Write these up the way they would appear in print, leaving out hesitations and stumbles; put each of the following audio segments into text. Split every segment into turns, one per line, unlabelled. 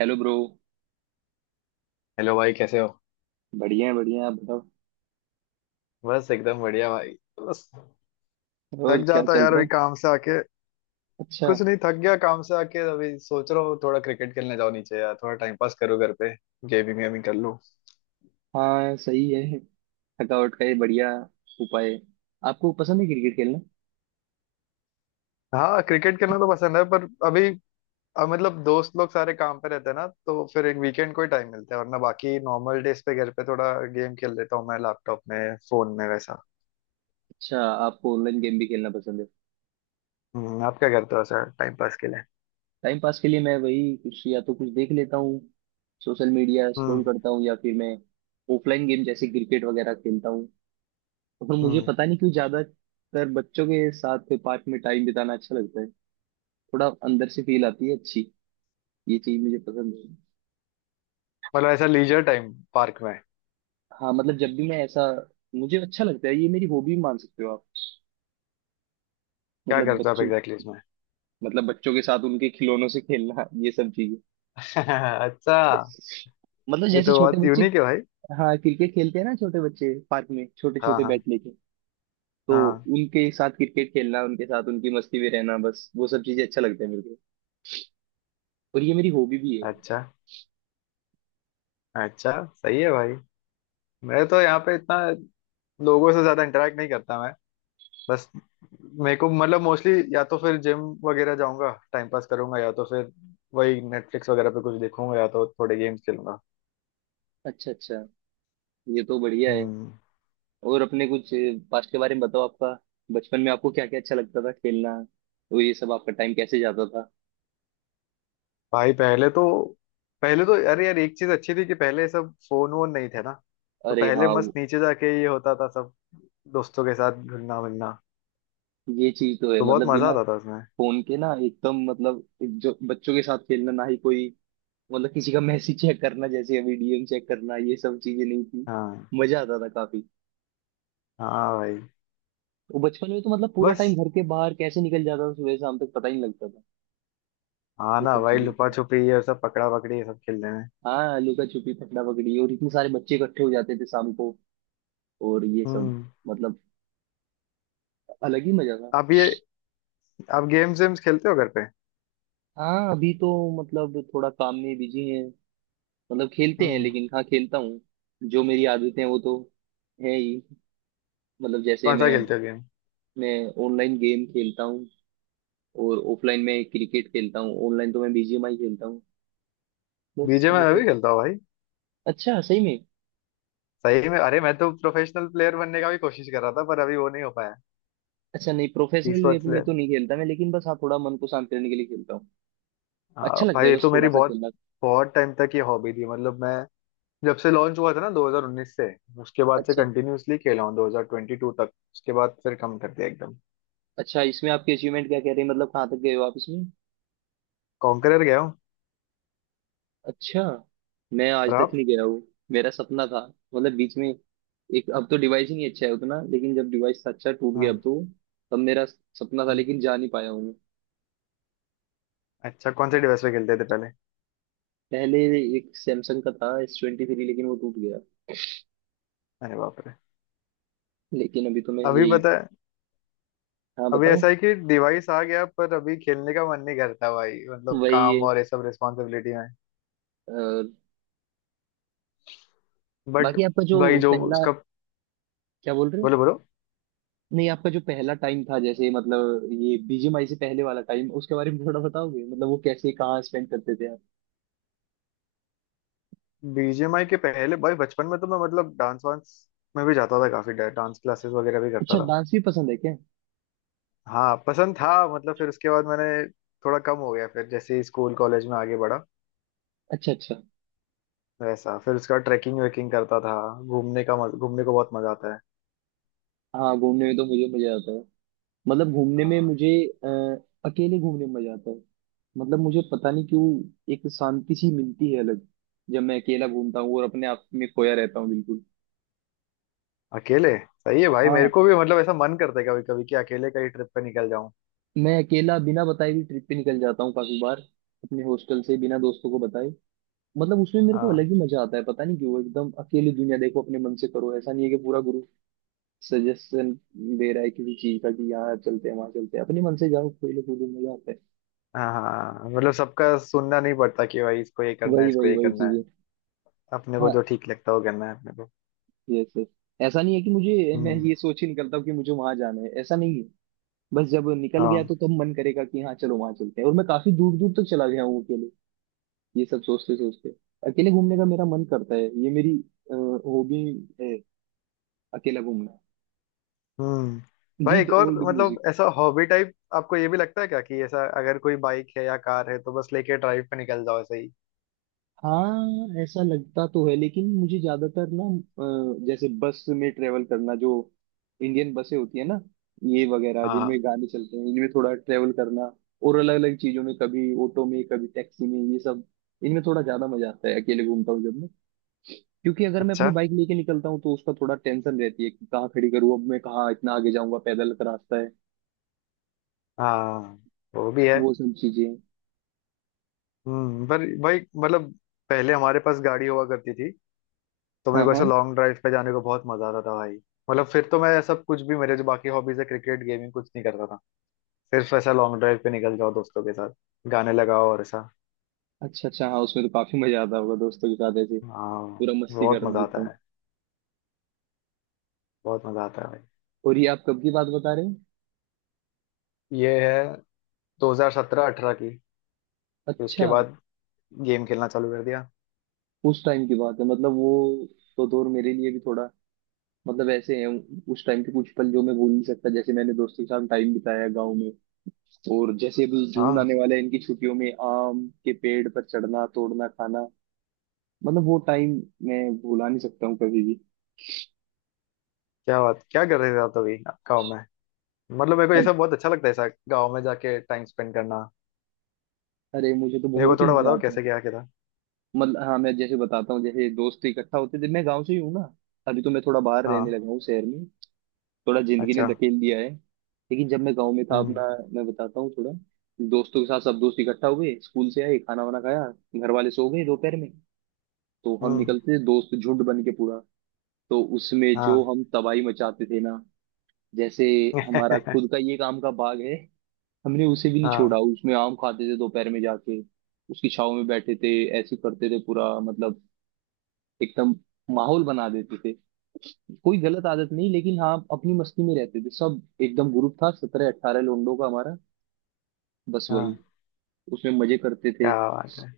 Hello bro.
Hello भाई, कैसे हो?
बढ़िया है, आप बताओ।
बस एकदम बढ़िया भाई। बस।
और
थक
क्या
जाता
चल
यार
रहा
अभी
है।
काम से आके।
अच्छा।
कुछ नहीं, थक गया काम से आके। अभी सोच रहा हूँ थोड़ा क्रिकेट खेलने जाओ नीचे, यार थोड़ा टाइम पास करो घर पे, गेमिंग वेमिंग कर लूँ।
हाँ सही है, थकावट का ये बढ़िया उपाय है। आपको पसंद है क्रिकेट खेलना?
हाँ, क्रिकेट खेलना तो पसंद है पर अभी, अब मतलब दोस्त लोग सारे काम पे रहते हैं ना, तो फिर एक वीकेंड को ही टाइम मिलता है, वरना बाकी नॉर्मल डेज पे घर पे थोड़ा गेम खेल लेता हूँ मैं लैपटॉप में, फोन में वैसा।
अच्छा। आपको ऑनलाइन गेम भी खेलना पसंद है?
हम्म। आप क्या करते हो ऐसा टाइम पास के लिए?
टाइम पास के लिए मैं वही कुछ या तो कुछ देख लेता हूँ, सोशल मीडिया स्क्रॉल
हम्म।
करता हूँ या फिर मैं ऑफलाइन गेम जैसे क्रिकेट वगैरह खेलता हूँ। और मुझे
हम्म।
पता नहीं क्यों ज्यादातर बच्चों के साथ पार्क में टाइम बिताना अच्छा लगता है, थोड़ा अंदर से फील आती है अच्छी। ये चीज मुझे पसंद है।
मतलब ऐसा लीजर टाइम पार्क में?
हाँ मतलब जब भी मैं ऐसा, मुझे अच्छा लगता है, ये मेरी हॉबी मान सकते हो आप।
क्या
मतलब
करते हो आप
बच्चों,
एग्जैक्टली इसमें?
मतलब बच्चों के साथ उनके खिलौनों से खेलना ये सब चीजें।
अच्छा।
मतलब
ये
जैसे
तो
छोटे
बहुत
बच्चे,
यूनिक है भाई।
हाँ क्रिकेट खेलते हैं ना छोटे बच्चे पार्क में छोटे
हाँ
छोटे
हाँ।
बैट लेके, तो
हाँ।
उनके साथ क्रिकेट खेलना, उनके साथ उनकी मस्ती में रहना, बस वो सब चीजें अच्छा लगता है मेरे को। और ये मेरी हॉबी भी है।
अच्छा। अच्छा सही है भाई। मैं तो यहाँ पे इतना लोगों से ज्यादा इंटरेक्ट नहीं करता मैं। बस, मेरे को मतलब मोस्टली या तो फिर जिम वगैरह जाऊंगा टाइम पास करूंगा, या तो फिर वही नेटफ्लिक्स वगैरह पे कुछ देखूंगा, या तो थोड़े गेम्स खेलूंगा।
अच्छा अच्छा, ये तो बढ़िया है।
हम्म।
और अपने कुछ पास्ट के बारे में बताओ आपका, बचपन में आपको क्या क्या अच्छा लगता था खेलना, तो ये सब आपका टाइम कैसे जाता था।
भाई पहले तो अरे यार, एक चीज अच्छी थी कि पहले सब फोन वोन नहीं थे ना, तो
अरे
पहले
हाँ,
मस्त नीचे जाके ये होता था सब, दोस्तों के साथ घुलना मिलना,
ये चीज तो है,
तो बहुत
मतलब
मजा
बिना
आता था उसमें।
फोन के ना एकदम, मतलब एक जो बच्चों के साथ खेलना, ना ही कोई, मतलब किसी का मैसेज चेक करना जैसे अभी डीएम चेक करना, ये सब चीजें नहीं थी।
हाँ।
मजा आता था काफी।
हाँ भाई।
वो बचपन में तो मतलब पूरा टाइम
बस।
घर के बाहर कैसे निकल जाता था, सुबह शाम तक पता ही नहीं लगता था।
हाँ
ये
ना
सब
भाई,
चीजें तो
लुपा
है।
छुपी ये सब, पकड़ा पकड़ी ये सब खेलने में।
हाँ लुका छुपी पकड़ा पकड़ी, और इतने सारे बच्चे इकट्ठे हो जाते थे शाम को, और ये सब,
हम्म।
मतलब अलग ही मजा था।
आप ये, आप गेम्स वेम्स खेलते हो घर पे?
हाँ अभी तो, मतलब थोड़ा काम में बिजी है, मतलब खेलते हैं
हम्म।
लेकिन, हाँ खेलता हूँ। जो मेरी आदतें हैं वो तो है ही, मतलब जैसे
कौन सा
मैं
खेलते हो गेम?
मैं ऑनलाइन गेम खेलता हूँ और ऑफलाइन में क्रिकेट खेलता हूँ। ऑनलाइन तो मैं बीजीएमआई खेलता हूँ, बस
बीजे में
ये
मैं भी
सब।
खेलता हूँ भाई।
अच्छा सही में।
सही में? अरे मैं तो प्रोफेशनल प्लेयर बनने का भी कोशिश कर रहा था, पर अभी वो नहीं हो पाया।
अच्छा नहीं,
ई
प्रोफेशनल वे
स्पोर्ट्स
में
प्लेयर।
तो नहीं खेलता मैं, लेकिन बस हाँ थोड़ा मन को शांत करने के लिए खेलता हूँ।
हाँ
अच्छा लगता
भाई,
है
ये
बस
तो मेरी
थोड़ा सा
बहुत,
खेलना।
बहुत टाइम तक ये हॉबी थी। मतलब मैं, जब से लॉन्च हुआ था ना 2019 से, उसके बाद से
अच्छा
कंटिन्यूअसली खेला हूँ 2022 तक, उसके बाद फिर कम कर दिया एकदम।
अच्छा, इसमें आपके अचीवमेंट क्या कह रहे हैं, मतलब कहाँ तक गए हो आप इसमें।
कॉन्करर गया हूँ।
अच्छा, मैं आज
और
तक
आप?
नहीं गया हूँ। मेरा सपना था, मतलब बीच में, एक, अब तो डिवाइस ही नहीं अच्छा है उतना, लेकिन जब डिवाइस अच्छा, टूट गया
हाँ।
अब तो, तब मेरा सपना था लेकिन जा नहीं पाया हूँ मैं।
अच्छा, कौन से डिवाइस पे खेलते थे पहले?
पहले एक सैमसंग का था, S23, लेकिन वो टूट गया।
अरे बाप रे।
लेकिन अभी तो मैं
अभी
ये,
पता है,
हाँ
अभी
बताओ।
ऐसा है कि डिवाइस आ गया, पर अभी खेलने का मन नहीं करता भाई, मतलब
वही
काम
है।
और ये सब रिस्पॉन्सिबिलिटी में।
और
बट।
बाकी आपका जो
भाई जो
पहला,
उसका।
क्या बोल रहे हो।
बोलो बोलो।
नहीं, आपका जो पहला टाइम था जैसे, मतलब ये बीजीएमआई से पहले वाला टाइम, उसके बारे में थोड़ा बताओगे, मतलब वो कैसे कहाँ स्पेंड करते थे आप।
बीजीएमआई के पहले भाई, बचपन में तो मैं मतलब डांस वांस में भी जाता था, काफी डांस क्लासेस वगैरह भी करता
अच्छा,
था।
डांस भी पसंद है क्या?
हाँ, पसंद था। मतलब फिर उसके बाद मैंने, थोड़ा कम हो गया फिर जैसे ही स्कूल कॉलेज में आगे बढ़ा,
अच्छा अच्छा।
वैसा। फिर उसका ट्रैकिंग वेकिंग करता था। घूमने को बहुत मजा आता है।
हाँ घूमने में तो मुझे मजा आता है, मतलब घूमने में
हाँ।
मुझे, अ, अकेले घूमने में मजा आता है। मतलब मुझे पता नहीं क्यों, एक शांति सी मिलती है अलग, जब मैं अकेला घूमता हूँ और अपने आप में खोया रहता हूँ बिल्कुल।
अकेले सही है भाई, मेरे
हाँ
को भी मतलब ऐसा मन करता है कभी कभी, कि अकेले कहीं ट्रिप पे निकल जाऊं।
मैं अकेला बिना बताए भी ट्रिप पे निकल जाता हूँ काफी बार, अपने हॉस्टल से बिना दोस्तों को बताए। मतलब उसमें मेरे को अलग
हाँ
ही मजा आता है, पता नहीं क्यों, एकदम अकेली दुनिया देखो, अपने मन से करो, ऐसा नहीं है कि पूरा ग्रुप सजेशन दे रहा है किसी चीज का कि यहाँ चलते हैं वहां चलते हैं, अपने मन से जाओ खेलो कूदो, मजा आता है।
हाँ। हाँ हाँ, मतलब सबका सुनना नहीं पड़ता कि भाई इसको ये करना है,
वही
इसको
वही
ये
वही
करना है।
चीजें।
अपने को
हाँ,
जो ठीक लगता है वो करना है अपने को।
Yes yes. ऐसा नहीं है कि मुझे, मैं
हम्म।
ये सोच ही निकलता हूँ कि मुझे वहां जाना है, ऐसा नहीं। बस जब निकल गया
हाँ।
तो तब मन करेगा कि हाँ चलो वहां चलते हैं, और मैं काफी दूर दूर तक चला गया हूँ अकेले, ये सब सोचते सोचते। अकेले घूमने का मेरा मन करता है, ये मेरी हॉबी है, अकेला घूमना,
हम्म। भाई
विद
एक और,
ओल्ड
मतलब
म्यूजिक।
ऐसा हॉबी टाइप आपको ये भी लगता है क्या, कि ऐसा अगर कोई बाइक है या कार है, तो बस लेके ड्राइव पे निकल जाओ ऐसे ही?
हाँ ऐसा लगता तो है, लेकिन मुझे ज्यादातर ना, जैसे बस में ट्रेवल करना, जो इंडियन बसें होती है ना, ये वगैरह, जिनमें
हाँ
गाने चलते हैं, इनमें थोड़ा ट्रेवल करना, और अलग अलग चीजों में, कभी ऑटो में, कभी टैक्सी में, ये सब, इनमें थोड़ा ज्यादा मजा आता है अकेले घूमता हूँ जब मैं। क्योंकि अगर मैं अपनी
अच्छा।
बाइक लेके निकलता हूँ तो उसका थोड़ा टेंशन रहती है कि कहाँ खड़ी करूँ, अब मैं कहाँ इतना आगे जाऊंगा, पैदल का रास्ता है।
हाँ, वो भी है।
वो सब चीजें।
हम्म। पर भाई मतलब पहले हमारे पास गाड़ी हुआ करती थी, तो मेरे
हाँ
को
हाँ,
ऐसे लॉन्ग ड्राइव पे जाने को बहुत मजा आता था भाई। मतलब फिर तो मैं सब कुछ भी, मेरे जो बाकी हॉबीज है क्रिकेट गेमिंग, कुछ नहीं करता था, सिर्फ ऐसा लॉन्ग ड्राइव पे निकल जाओ दोस्तों के साथ, गाने लगाओ और ऐसा।
अच्छा अच्छा, हाँ उसमें तो काफी मजा आता होगा दोस्तों के साथ ऐसे,
हाँ,
पूरा मस्ती
बहुत
करना
मजा आता
एकदम।
है। बहुत मजा आता है भाई।
और ये आप कब की बात बता रहे हैं?
ये है 2017-18 की। फिर
अच्छा,
उसके बाद गेम खेलना चालू कर दिया।
उस टाइम की बात है, मतलब वो तो दौर मेरे लिए भी थोड़ा, मतलब ऐसे है, उस टाइम के कुछ पल जो मैं भूल नहीं सकता, जैसे मैंने दोस्तों के साथ टाइम बिताया गाँव में, और जैसे अभी जून
हाँ।
आने वाला है इनकी छुट्टियों में, आम के पेड़ पर चढ़ना, तोड़ना, खाना, मतलब वो टाइम मैं भुला नहीं सकता हूँ कभी भी।
क्या बात, क्या कर रहे थे आप अभी गाँव में? मतलब मेरे को ये
अब
सब बहुत अच्छा लगता है, ऐसा गाँव में जाके टाइम स्पेंड करना।
अरे मुझे तो
मेरे को
बहुत ही
थोड़ा
मजा
बताओ,
आता है।
कैसे क्या किया था?
मतलब हाँ मैं जैसे बताता हूँ, जैसे दोस्त इकट्ठा होते थे, मैं गांव से ही हूँ ना, अभी तो मैं थोड़ा बाहर रहने
हाँ।
लगा हूँ शहर में, थोड़ा जिंदगी ने
अच्छा।
धकेल दिया है। लेकिन जब मैं गांव में था
हम्म।
अपना, मैं बताता हूँ थोड़ा, दोस्तों के साथ सब दोस्त इकट्ठा हुए, स्कूल से आए, खाना वाना खाया, घर वाले सो गए दोपहर में, तो हम
हम्म।
निकलते थे दोस्त झुंड बन के पूरा, तो उसमें जो
हाँ।
हम तबाही मचाते थे ना, जैसे, हमारा खुद का ये काम का बाग है, हमने उसे भी नहीं छोड़ा,
हाँ।
उसमें आम खाते थे दोपहर में जाके, उसकी छाव में बैठे थे, ऐसे करते थे पूरा मतलब, एकदम माहौल बना देते थे। कोई गलत आदत नहीं, लेकिन हाँ अपनी मस्ती में रहते थे सब, एकदम ग्रुप था 17-18 लोंडों का हमारा, बस
हाँ।
वही, उसमें मजे करते थे।
क्या बात है!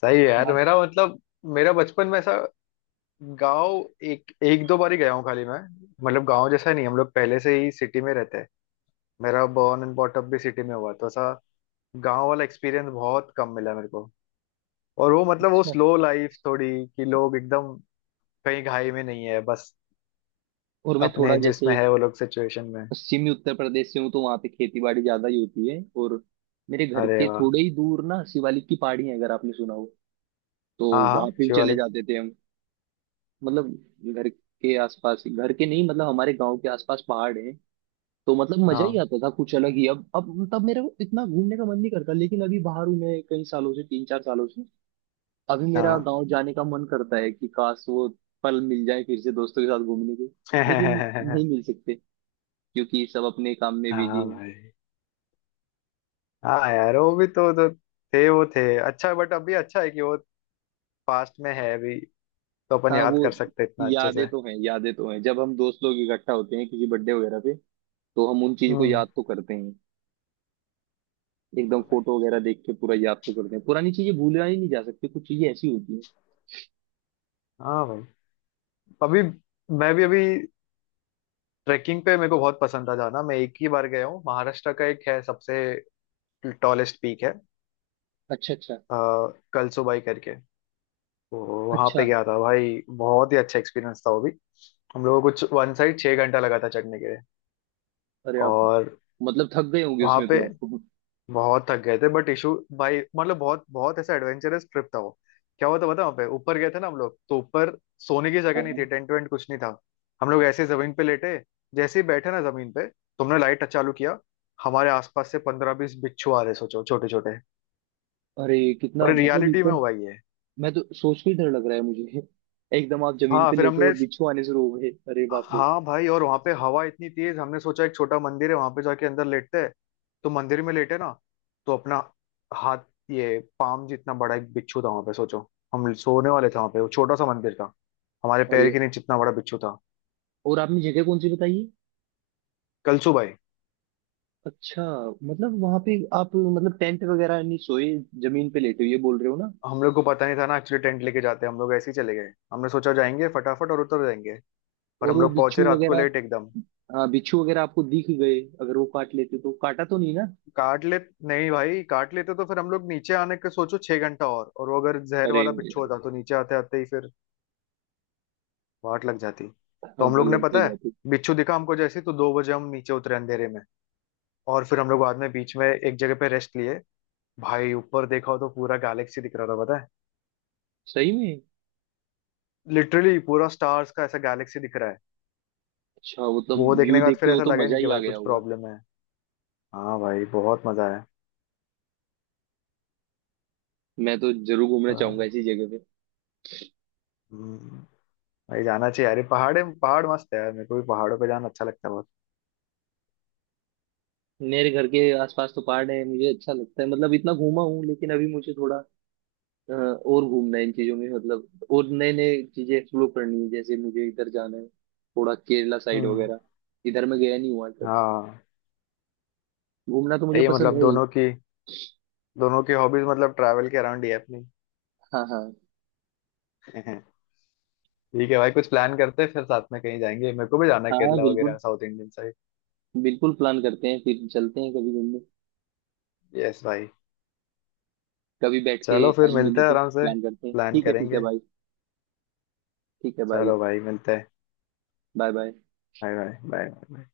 सही है यार।
बात-
मेरा मतलब, मेरा बचपन में ऐसा गांव, एक एक दो बार ही गया हूँ खाली मैं। मतलब गांव जैसा नहीं, हम लोग पहले से ही सिटी में रहते हैं। मेरा बॉर्न एंड बॉट अप भी सिटी में हुआ, तो ऐसा गांव वाला एक्सपीरियंस बहुत कम मिला मेरे को। और वो मतलब वो
अच्छा,
स्लो लाइफ थोड़ी, कि लोग एकदम कहीं घाई में नहीं है, बस
और मैं थोड़ा
अपने जिसमें
जैसे
है वो लोग सिचुएशन में।
पश्चिमी उत्तर प्रदेश से हूँ, तो वहाँ पे खेती बाड़ी ज्यादा ही होती है, और मेरे घर
अरे
के
वाह।
थोड़े ही दूर ना शिवालिक की पहाड़ी है, अगर आपने सुना हो, तो
हाँ हाँ,
वहां पे भी चले
शिवालिक।
जाते थे हम। मतलब घर के आसपास, घर के नहीं मतलब हमारे गांव के आसपास पहाड़ है, तो मतलब मजा ही
हाँ
आता था कुछ अलग ही। अब तब मेरा इतना घूमने का मन नहीं करता, लेकिन अभी बाहर हूं मैं कई सालों से, 3-4 सालों से, अभी मेरा
हाँ।
गांव जाने का मन करता है, कि काश वो पल मिल जाए फिर से दोस्तों के साथ घूमने के, लेकिन
हाँ
नहीं मिल सकते, क्योंकि सब अपने काम में बिजी हैं।
भाई। हाँ यार, वो भी तो थे, वो थे। अच्छा, बट अभी अच्छा है कि वो पास्ट में है, अभी तो अपन
हाँ
याद
वो
कर सकते हैं इतना अच्छे से।
यादें तो हैं, यादें तो हैं, जब हम दोस्त लोग इकट्ठा होते हैं किसी बर्थडे वगैरह पे, तो हम उन चीज को
हम्म।
याद तो करते हैं, एकदम
हाँ भाई।
फोटो वगैरह देख के पूरा याद तो करते हैं, पुरानी चीजें भूला ही नहीं जा सकती, कुछ चीजें ऐसी होती हैं।
हाँ भाई। अभी मैं भी अभी, ट्रैकिंग पे मेरे को बहुत पसंद था जाना। मैं एक ही बार गया हूँ, महाराष्ट्र का एक है सबसे टॉलेस्ट पीक है,
अच्छा अच्छा।
आ, कलसुबाई करके, तो वहां पे
अच्छा
गया था भाई। बहुत ही अच्छा एक्सपीरियंस था वो भी। हम लोगों को कुछ वन साइड 6 घंटा लगा था चढ़ने के लिए,
अरे, आप
और
मतलब थक गए
हाँ।
होंगे
वहां
उसमें
पे
तो आपको।
बहुत थक गए थे, बट इशू भाई, मतलब बहुत बहुत ऐसा एडवेंचरस ट्रिप था वो। क्या हुआ था पता है, वहाँ पे ऊपर गए थे ना हम लोग, तो ऊपर सोने की
हाँ
जगह नहीं थी,
हाँ।
टेंट वेंट कुछ नहीं था। हम लोग ऐसे जमीन पे लेटे, जैसे ही बैठे ना जमीन पे, तुमने लाइट चालू किया, हमारे आसपास से 15-20 बिच्छू आ रहे, सोचो, छोटे छोटे।
अरे कितना,
और
मतलब
रियलिटी में
एकदम,
हुआ ये।
मैं तो सोच के ही डर लग रहा है मुझे एकदम आप जमीन
हाँ
पे
फिर
लेटे
हमने,
और बिच्छू आने शुरू हो गए, अरे बाप रे।
हाँ भाई, और वहां पे हवा इतनी तेज, हमने सोचा एक छोटा मंदिर है वहां पे, जाके अंदर लेटते हैं। तो मंदिर में लेटे ना, तो अपना हाथ, ये पाम जितना बड़ा एक बिच्छू था वहां पे, सोचो। हम सोने वाले थे वहां पे, वो छोटा सा मंदिर था, हमारे पैर
अरे,
के नीचे इतना बड़ा बिच्छू था।
और आपने जगह कौन सी बताई है?
कलसू भाई।
अच्छा, मतलब वहां पे आप, मतलब टेंट वगैरह नहीं सोए, जमीन पे लेटे हो, ये बोल रहे हो ना।
हम लोग को पता नहीं था ना एक्चुअली टेंट लेके जाते हैं, हम लोग ऐसे ही चले गए, हमने सोचा जाएंगे फटाफट और उतर जाएंगे, पर
और
हम
वो
लोग पहुंचे
बिच्छू
रात को
वगैरह,
लेट एकदम।
हाँ बिच्छू वगैरह आपको दिख गए, अगर वो काट लेते, तो काटा तो नहीं ना।
काट ले। नहीं भाई, काट लेते तो फिर हम लोग नीचे आने के, सोचो, 6 घंटा, और वो अगर जहर
अरे,
वाला बिच्छू होता, तो नीचे आते आते ही फिर वाट लग जाती।
हाँ
तो हम
वो
लोग ने
लग तो
पता है,
जाती।
बिच्छू दिखा हमको जैसे ही, तो 2 बजे हम नीचे उतरे अंधेरे में। और फिर हम लोग बाद में बीच में एक जगह पे रेस्ट लिए। भाई ऊपर देखा हो तो पूरा गैलेक्सी दिख रहा था पता है,
सही में।
लिटरली पूरा स्टार्स का ऐसा गैलेक्सी दिख रहा है।
अच्छा, वो तो
वो देखने
व्यू
के बाद
देख के
फिर
वो
ऐसा
तो
लगे
मजा
नहीं कि
ही आ
भाई
गया
कुछ
होगा।
प्रॉब्लम है। हाँ भाई, बहुत मजा है।
मैं तो जरूर घूमना चाहूंगा ऐसी जगह पे।
हम्म। भाई जाना चाहिए यार, ये पहाड़े पहाड़ मस्त है यार, मेरे को भी पहाड़ों पे जाना अच्छा लगता है बहुत।
मेरे घर के आसपास तो पहाड़ है, मुझे अच्छा लगता है, मतलब इतना घूमा हूँ, लेकिन अभी मुझे थोड़ा, और घूमना है इन चीजों में, मतलब और नए नए चीजें एक्सप्लोर करनी है, जैसे मुझे इधर जाना है थोड़ा केरला साइड
हम्म।
वगैरह, इधर मैं गया नहीं हुआ तक,
हाँ।
घूमना तो मुझे
ये
पसंद
मतलब
है ही।
दोनों की, दोनों की हॉबीज मतलब ट्रैवल के अराउंड ही है अपनी।
हाँ हाँ।
ठीक है भाई, कुछ प्लान करते हैं, फिर साथ में कहीं जाएंगे, मेरे को भी जाना है
हाँ हाँ
केरला वगैरह
बिल्कुल,
साउथ इंडियन साइड।
बिल्कुल प्लान करते हैं, फिर चलते हैं कभी घूमने,
यस भाई।
कभी बैठ के
चलो फिर
टाइम
मिलते
मिले
हैं
तो
आराम से।
प्लान करते हैं।
प्लान
ठीक है
करेंगे।
भाई। ठीक है भाई।
चलो भाई, मिलते हैं।
Bye bye.
Bye bye bye.